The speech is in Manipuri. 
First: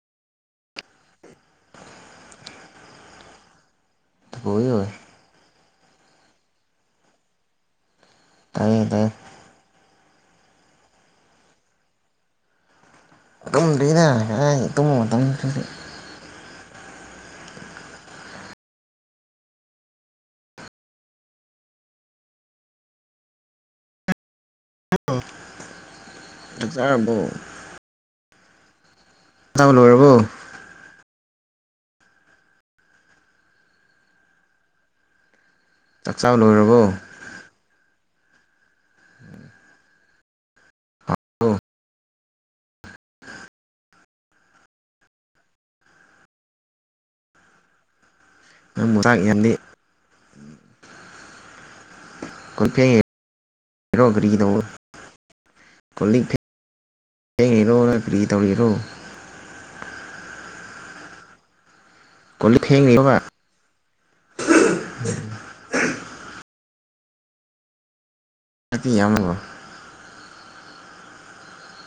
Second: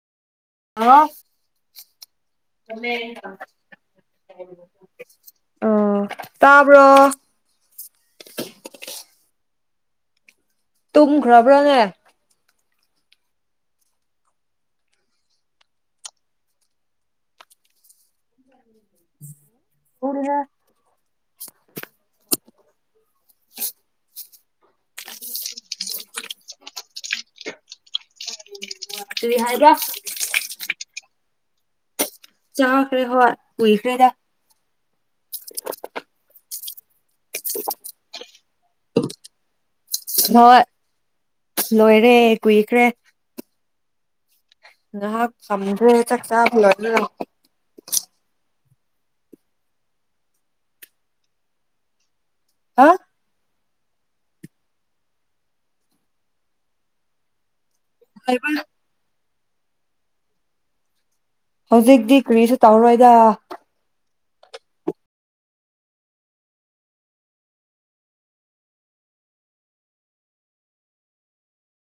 ꯍꯥꯎ ꯂꯣꯏ ꯂꯣꯏ ꯑꯣ ꯇꯕꯔꯣ ꯇꯏꯌꯦ ꯇꯏꯌꯦ ꯇꯨꯝꯈ꯭ꯔꯕ꯭ꯔꯥꯅꯦ ꯇꯨꯝꯗꯦꯅꯦ ꯍꯩ ꯇꯨꯝ ꯇꯨꯝ ꯎꯝ ꯄꯨꯅꯤꯗ ꯍꯦꯜꯂꯣ ꯀꯔꯤ ꯆꯥꯛ ꯍꯥꯏꯕ ꯂꯣꯏꯔꯕꯣ ꯆꯈꯔꯦ ꯍꯣꯏ ꯀꯨꯏꯈꯔ꯭ꯦꯅꯦ ꯆꯥꯛꯆꯥꯥ ꯂꯣꯏꯔꯕꯣ ꯍꯣꯏ ꯍꯥꯎꯕ꯭ꯔꯣ ꯂꯣꯏꯔꯦ ꯀꯨꯏꯈ꯭ꯔꯦ ꯉꯩꯍꯛ ꯐꯝꯈꯔꯦ ꯆꯥꯛ ꯆꯕ ꯂꯣꯏꯕꯒꯥ ꯅ ꯃꯨꯔꯥꯛ ꯌꯥꯜꯂꯤ ꯍꯥ ꯀꯨꯊꯩ ꯏꯔꯣ ꯐꯔꯤ ꯇꯩꯪꯔꯣ ꯀꯔꯤ ꯇꯧꯔꯤꯔꯣ ꯍꯧꯖꯤꯛꯇꯤ ꯀꯣꯜ ꯀꯔꯤꯁꯨ ꯂꯤꯛ ꯇꯧꯔꯣꯏꯗ ꯐꯦꯡꯉꯤꯔꯣꯕ ꯑꯇꯤꯌꯥꯏꯕ